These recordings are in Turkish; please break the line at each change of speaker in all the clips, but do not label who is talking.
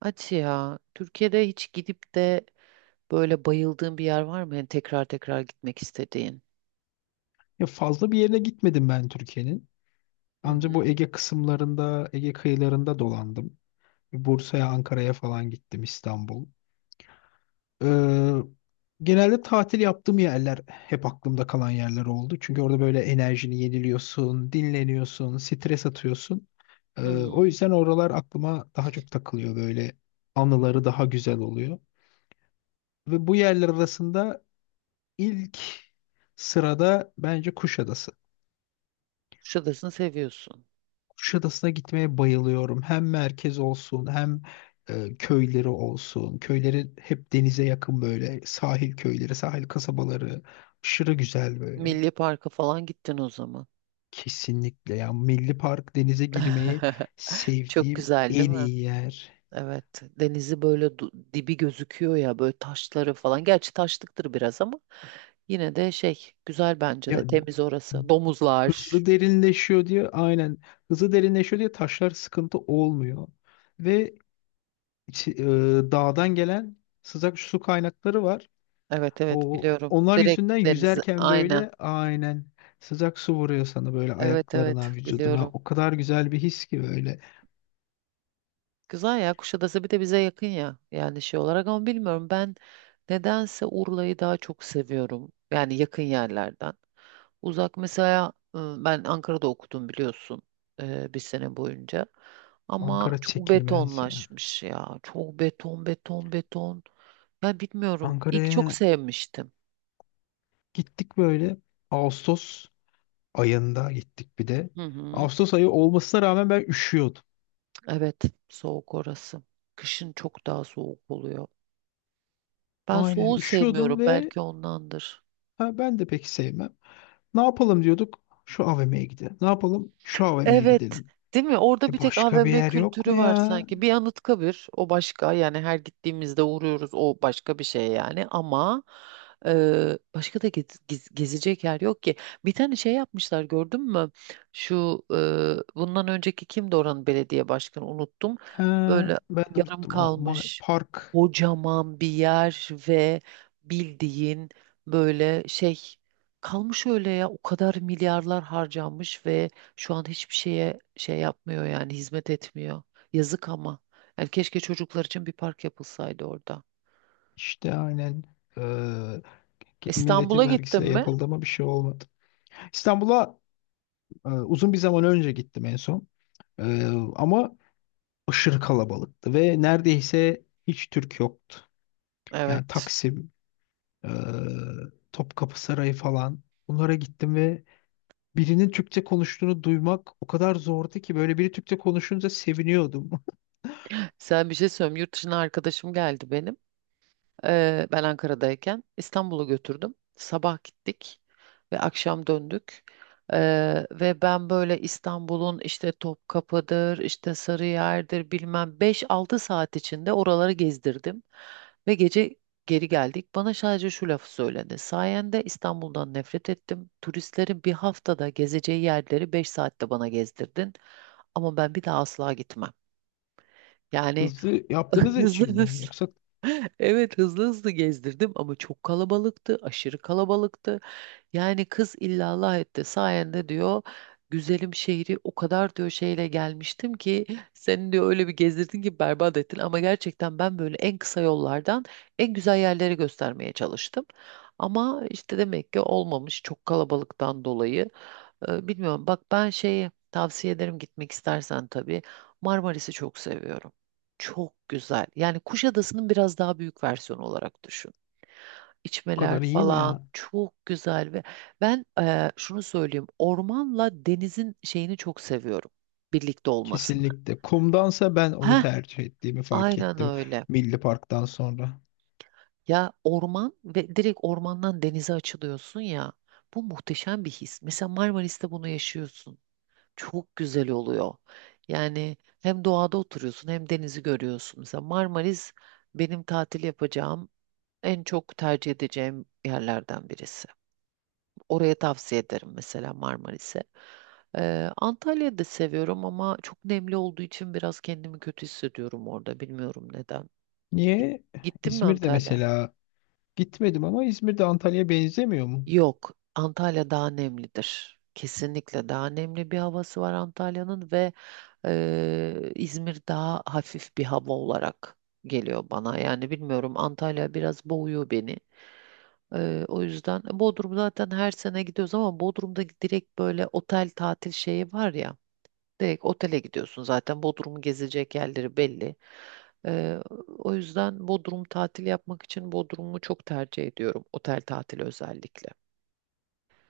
Hadi ya. Türkiye'de hiç gidip de böyle bayıldığın bir yer var mı? Yani tekrar tekrar gitmek istediğin.
Ya fazla bir yerine gitmedim ben Türkiye'nin.
Hı
Ancak
hı.
bu Ege kısımlarında, Ege kıyılarında dolandım. Bursa'ya, Ankara'ya falan gittim, İstanbul. Ee, Genelde tatil yaptığım yerler hep aklımda kalan yerler oldu. Çünkü orada böyle enerjini yeniliyorsun, dinleniyorsun, stres atıyorsun. O
Hmm.
yüzden oralar aklıma daha çok takılıyor böyle. Anıları daha güzel oluyor. Ve bu yerler arasında ilk sırada bence Kuşadası.
Kuşadası'nı seviyorsun.
Kuşadası'na gitmeye bayılıyorum. Hem merkez olsun hem köyleri olsun. Köyleri hep denize yakın böyle. Sahil köyleri, sahil kasabaları. Aşırı güzel böyle.
Milli Park'a falan gittin o zaman.
Kesinlikle ya. Milli Park denize girmeyi
Çok
sevdiğim
güzel değil
en
mi?
iyi yer.
Evet. Denizi böyle dibi gözüküyor ya böyle taşları falan. Gerçi taşlıktır biraz ama yine de şey güzel bence
Ya
de temiz orası. Domuzlar.
hızlı derinleşiyor diye aynen. Hızlı derinleşiyor diye taşlar sıkıntı olmuyor. Ve içi- e, dağdan gelen sıcak su kaynakları var.
Evet, evet,
O
biliyorum.
onlar yüzünden
Direkt denizi.
yüzerken
Aynen.
böyle aynen sıcak su vuruyor sana böyle
Evet, evet,
ayaklarına, vücuduna.
biliyorum.
O kadar güzel bir his ki böyle.
Güzel ya Kuşadası bir de bize yakın ya yani şey olarak ama bilmiyorum ben nedense Urla'yı daha çok seviyorum yani yakın yerlerden. Uzak mesela ben Ankara'da okudum biliyorsun, bir sene boyunca ama
Ankara
çok
çekilmez ya.
betonlaşmış ya çok beton beton beton ya bilmiyorum ilk çok
Ankara'ya
sevmiştim.
gittik böyle. Ağustos ayında gittik bir de.
Hı hı.
Ağustos ayı olmasına rağmen ben üşüyordum.
Evet, soğuk orası, kışın çok daha soğuk oluyor, ben
Aynen
soğuğu
üşüyordum
sevmiyorum
ve
belki ondandır.
ha, ben de pek sevmem. Ne yapalım diyorduk? Şu AVM'ye gidelim. Ne yapalım? Şu AVM'ye
Evet,
gidelim.
değil mi? Orada bir
E
tek
başka bir
AVM
yer yok mu
kültürü var
ya?
sanki. Bir Anıtkabir, o başka yani her gittiğimizde uğruyoruz o başka bir şey yani ama başka da gezecek yer yok ki. Bir tane şey yapmışlar gördün mü? Şu bundan önceki kimdi oranın belediye başkanı unuttum.
Ha,
Böyle
ben de
yarım
unuttum.
kalmış
Park.
kocaman bir yer ve bildiğin böyle şey kalmış öyle ya, o kadar milyarlar harcanmış ve şu an hiçbir şeye şey yapmıyor yani hizmet etmiyor. Yazık ama. Yani keşke çocuklar için bir park yapılsaydı orada.
İşte aynen eee milletin
İstanbul'a gittin
vergisiyle
mi?
yapıldı ama bir şey olmadı. İstanbul'a uzun bir zaman önce gittim en son. Eee, Ama aşırı kalabalıktı ve neredeyse hiç Türk yoktu. Yani
Evet.
Taksim, eee, Topkapı Sarayı falan bunlara gittim ve birinin Türkçe konuştuğunu duymak o kadar zordu ki böyle biri Türkçe konuşunca seviniyordum.
Sen bir şey söyleyeyim. Yurt dışına arkadaşım geldi benim. Ben Ankara'dayken İstanbul'a götürdüm. Sabah gittik ve akşam döndük. Ve ben böyle İstanbul'un işte Topkapı'dır, işte Sarıyer'dir bilmem beş altı saat içinde oraları gezdirdim. Ve gece geri geldik. Bana sadece şu lafı söyledi. Sayende İstanbul'dan nefret ettim. Turistlerin bir haftada gezeceği yerleri 5 saatte bana gezdirdin. Ama ben bir daha asla gitmem. Yani
Hızlı yaptığınız
hızlı
için mi?
hızlı
Yoksa bu
evet, hızlı hızlı gezdirdim ama çok kalabalıktı, aşırı kalabalıktı. Yani kız illallah etti sayende diyor, güzelim şehri o kadar diyor şeyle gelmiştim ki seni diyor öyle bir gezdirdin ki berbat ettin, ama gerçekten ben böyle en kısa yollardan en güzel yerleri göstermeye çalıştım. Ama işte demek ki olmamış çok kalabalıktan dolayı. Bilmiyorum. Bak ben şeyi tavsiye ederim gitmek istersen tabii. Marmaris'i çok seviyorum. Çok güzel. Yani Kuşadası'nın biraz daha büyük versiyonu olarak düşün. İçmeler
kadar iyi mi
falan
ya?
çok güzel ve ben, şunu söyleyeyim. Ormanla denizin şeyini çok seviyorum. Birlikte olmasını.
Kesinlikle. Kumdansa ben onu
Heh,
tercih ettiğimi fark
aynen
ettim.
öyle.
Milli Park'tan sonra.
Ya orman ve direkt ormandan denize açılıyorsun ya. Bu muhteşem bir his. Mesela Marmaris'te bunu yaşıyorsun. Çok güzel oluyor. Yani hem doğada oturuyorsun hem denizi görüyorsun. Mesela Marmaris benim tatil yapacağım en çok tercih edeceğim yerlerden birisi. Oraya tavsiye ederim mesela Marmaris'e. Antalya'yı da seviyorum ama çok nemli olduğu için biraz kendimi kötü hissediyorum orada. Bilmiyorum neden. Git-
Niye?
Gittin mi
İzmir'de
Antalya?
mesela gitmedim ama İzmir'de Antalya'ya benzemiyor mu?
Yok, Antalya daha nemlidir. Kesinlikle daha nemli bir havası var Antalya'nın ve İzmir daha hafif bir hava olarak geliyor bana. Yani bilmiyorum Antalya biraz boğuyor beni. O yüzden Bodrum zaten her sene gidiyoruz ama Bodrum'da direkt böyle otel tatil şeyi var ya. Direkt otele gidiyorsun, zaten Bodrum'u gezecek yerleri belli. Eee, O yüzden Bodrum tatil yapmak için Bodrum'u çok tercih ediyorum otel tatili özellikle.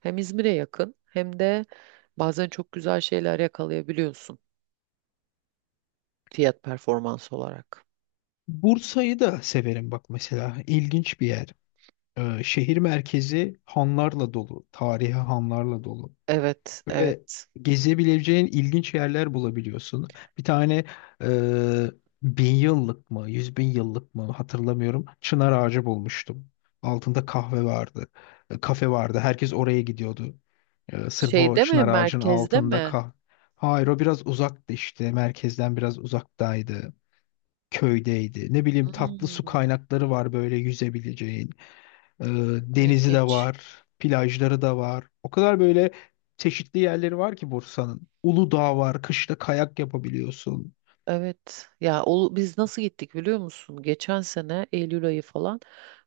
Hem İzmir'e yakın hem de bazen çok güzel şeyler yakalayabiliyorsun fiyat performans olarak.
Bursa'yı da severim bak mesela. İlginç bir yer. Şehir merkezi hanlarla dolu. Tarihi hanlarla dolu.
Evet,
Böyle
evet.
gezebileceğin ilginç yerler bulabiliyorsun. Bir tane e, bin yıllık mı, yüz bin yıllık mı hatırlamıyorum. Çınar ağacı bulmuştum. Altında kahve vardı. Kafe vardı. Herkes oraya gidiyordu. Sırf o
Şeyde mi,
çınar ağacının
merkezde
altında
mi?
kah. Hayır, o biraz uzaktı işte. Merkezden biraz uzaktaydı. Köydeydi. Ne bileyim, tatlı su
Hmm,
kaynakları var böyle yüzebileceğin. Ee, Denizi de
ilginç.
var, plajları da var. O kadar böyle çeşitli yerleri var ki Bursa'nın. Uludağ var, kışta kayak yapabiliyorsun.
Evet ya, o, biz nasıl gittik biliyor musun? Geçen sene Eylül ayı falan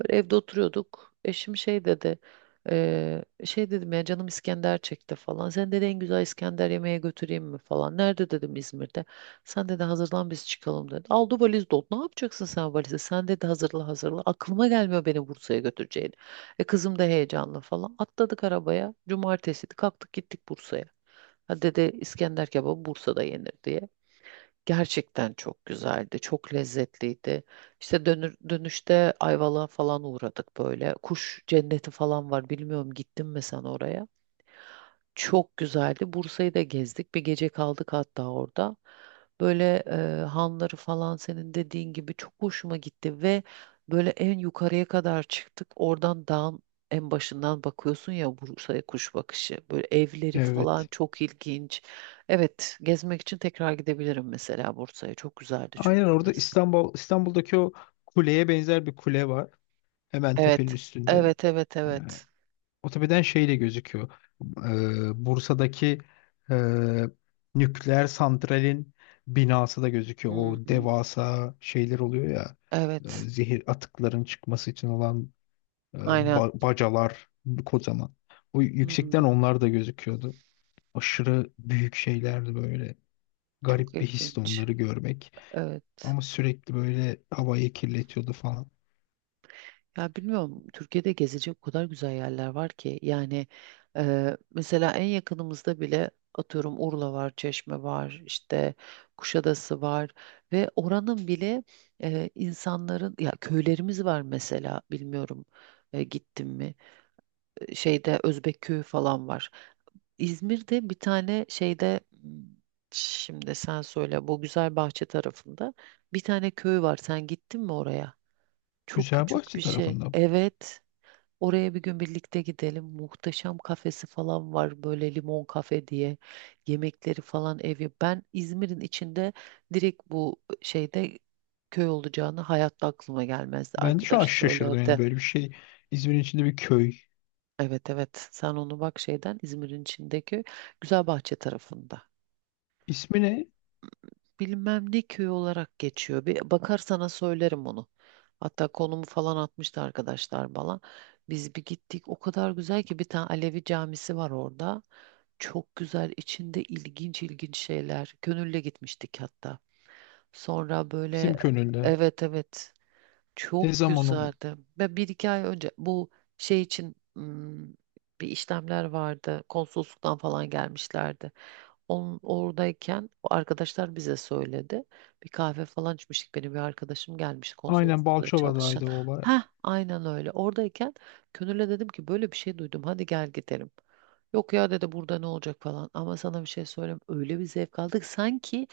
böyle evde oturuyorduk. Eşim şey dedi, şey dedim ya canım İskender çekti falan. Sen dedi en güzel İskender yemeğe götüreyim mi falan. Nerede dedim, İzmir'de. Sen dedi hazırlan biz çıkalım dedi. Aldı valiz dolu. Ne yapacaksın sen valizi? Sen dedi hazırla hazırla. Aklıma gelmiyor beni Bursa'ya götüreceğini. E kızım da heyecanlı falan. Atladık arabaya. Cumartesiydi, kalktık gittik Bursa'ya. Ha, dedi, İskender kebabı Bursa'da yenir diye. Gerçekten çok güzeldi, çok lezzetliydi. İşte dönüşte Ayvalık'a falan uğradık böyle. Kuş cenneti falan var. Bilmiyorum gittin mi sen oraya? Çok güzeldi. Bursa'yı da gezdik. Bir gece kaldık hatta orada. Böyle hanları falan senin dediğin gibi çok hoşuma gitti ve böyle en yukarıya kadar çıktık. Oradan dağın en başından bakıyorsun ya Bursa'ya kuş bakışı. Böyle evleri falan
Evet.
çok ilginç. Evet, gezmek için tekrar gidebilirim mesela Bursa'ya. Çok güzeldi çünkü
Aynen orada
orası.
İstanbul'daki o kuleye benzer bir kule var. Hemen tepenin
Evet.
üstünde.
Evet, evet,
Yani
evet.
Otobeden şey de gözüküyor. Bursa'daki e, nükleer santralin binası da gözüküyor. O
Hmm,
devasa şeyler oluyor ya.
evet,
Zehir atıkların çıkması için olan e,
aynen.
bacalar kocaman. O yüksekten
Hmm,
onlar da gözüküyordu. Aşırı büyük şeylerdi böyle.
çok
Garip bir histi
ilginç.
onları görmek.
Evet.
Ama sürekli böyle havayı kirletiyordu falan.
Ya bilmiyorum Türkiye'de gezecek o kadar güzel yerler var ki yani, mesela en yakınımızda bile atıyorum, Urla var, Çeşme var, işte Kuşadası var ve oranın bile insanların ya köylerimiz var mesela, bilmiyorum, gittim mi? Şeyde Özbek köyü falan var. İzmir'de bir tane şeyde şimdi sen söyle bu güzel bahçe tarafında bir tane köy var, sen gittin mi oraya? Çok küçük bir
Güzelbahçe
şey,
tarafında.
evet. Oraya bir gün birlikte gidelim. Muhteşem kafesi falan var böyle, limon kafe diye. Yemekleri falan evi. Ben İzmir'in içinde direkt bu şeyde köy olacağını hayatta aklıma gelmezdi.
Ben de şu an
Arkadaş
şaşırdım yani
söyledi.
böyle bir şey. İzmir'in içinde bir köy.
Evet, evet, sen onu bak şeyden İzmir'in içindeki Güzelbahçe tarafında.
İsmi ne?
Bilmem ne köyü olarak geçiyor. Bir bakar sana söylerim onu. Hatta konumu falan atmıştı arkadaşlar bana. Biz bir gittik. O kadar güzel ki, bir tane Alevi camisi var orada. Çok güzel, içinde ilginç ilginç şeyler. Gönülle gitmiştik hatta. Sonra
Bizim
böyle
Könül'de.
evet, evet,
Ne
çok
zaman o?
güzeldi. Ve bir iki ay önce bu şey için, bir işlemler vardı. Konsolosluktan falan gelmişlerdi. Oradayken o arkadaşlar bize söyledi. Bir kahve falan içmiştik. Benim bir arkadaşım gelmiş
Aynen
konsolosluğunda çalışan.
Balçova'daydı o olay.
Ha, aynen öyle. Oradayken Könül'e dedim ki böyle bir şey duydum, hadi gel gidelim. Yok ya, dedi, burada ne olacak falan. Ama sana bir şey söyleyeyim. Öyle bir zevk aldık. Sanki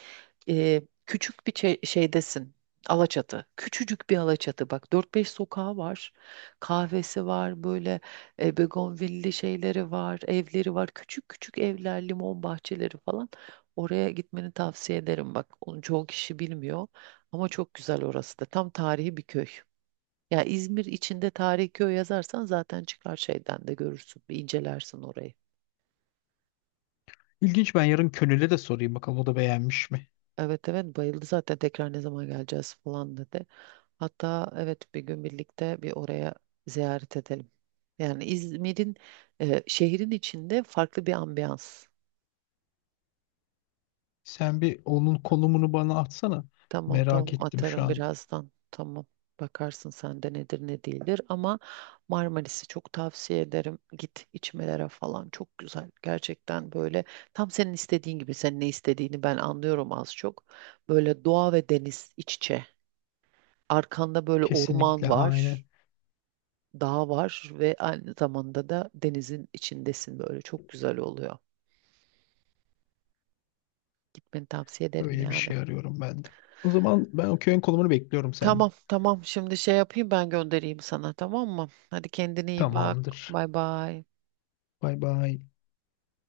küçük bir şeydesin. Alaçatı. Küçücük bir Alaçatı. Bak, dört beş sokağı var. Kahvesi var böyle, begonvilli şeyleri var, evleri var. Küçük küçük evler, limon bahçeleri falan. Oraya gitmeni tavsiye ederim. Bak, onu çoğu kişi bilmiyor ama çok güzel orası da. Tam tarihi bir köy. Ya İzmir içinde tarihi köy yazarsan zaten çıkar şeyden de, görürsün. Bir incelersin orayı.
İlginç, ben yarın Könül'e de sorayım bakalım, o da beğenmiş mi?
Evet, evet, bayıldı zaten, tekrar ne zaman geleceğiz falan dedi. Hatta evet, bir gün birlikte bir oraya ziyaret edelim. Yani İzmir'in şehrin içinde farklı bir ambiyans.
Sen bir onun konumunu bana atsana.
Tamam,
Merak
tamam,
ettim şu
atarım
an.
birazdan. Tamam. Bakarsın sende nedir ne değildir, ama Marmaris'i çok tavsiye ederim. Git içmelere falan, çok güzel. Gerçekten böyle tam senin istediğin gibi, senin ne istediğini ben anlıyorum az çok. Böyle doğa ve deniz iç içe. Arkanda böyle orman
Kesinlikle
var,
aynen.
dağ var ve aynı zamanda da denizin içindesin, böyle çok güzel oluyor. Gitmeni tavsiye ederim
Öyle bir
yani.
şey arıyorum ben de. O zaman ben o köyün konumunu bekliyorum
Tamam,
senden.
tamam, şimdi şey yapayım ben, göndereyim sana, tamam mı? Hadi kendine iyi bak.
Tamamdır.
Bay bay.
Bay bay.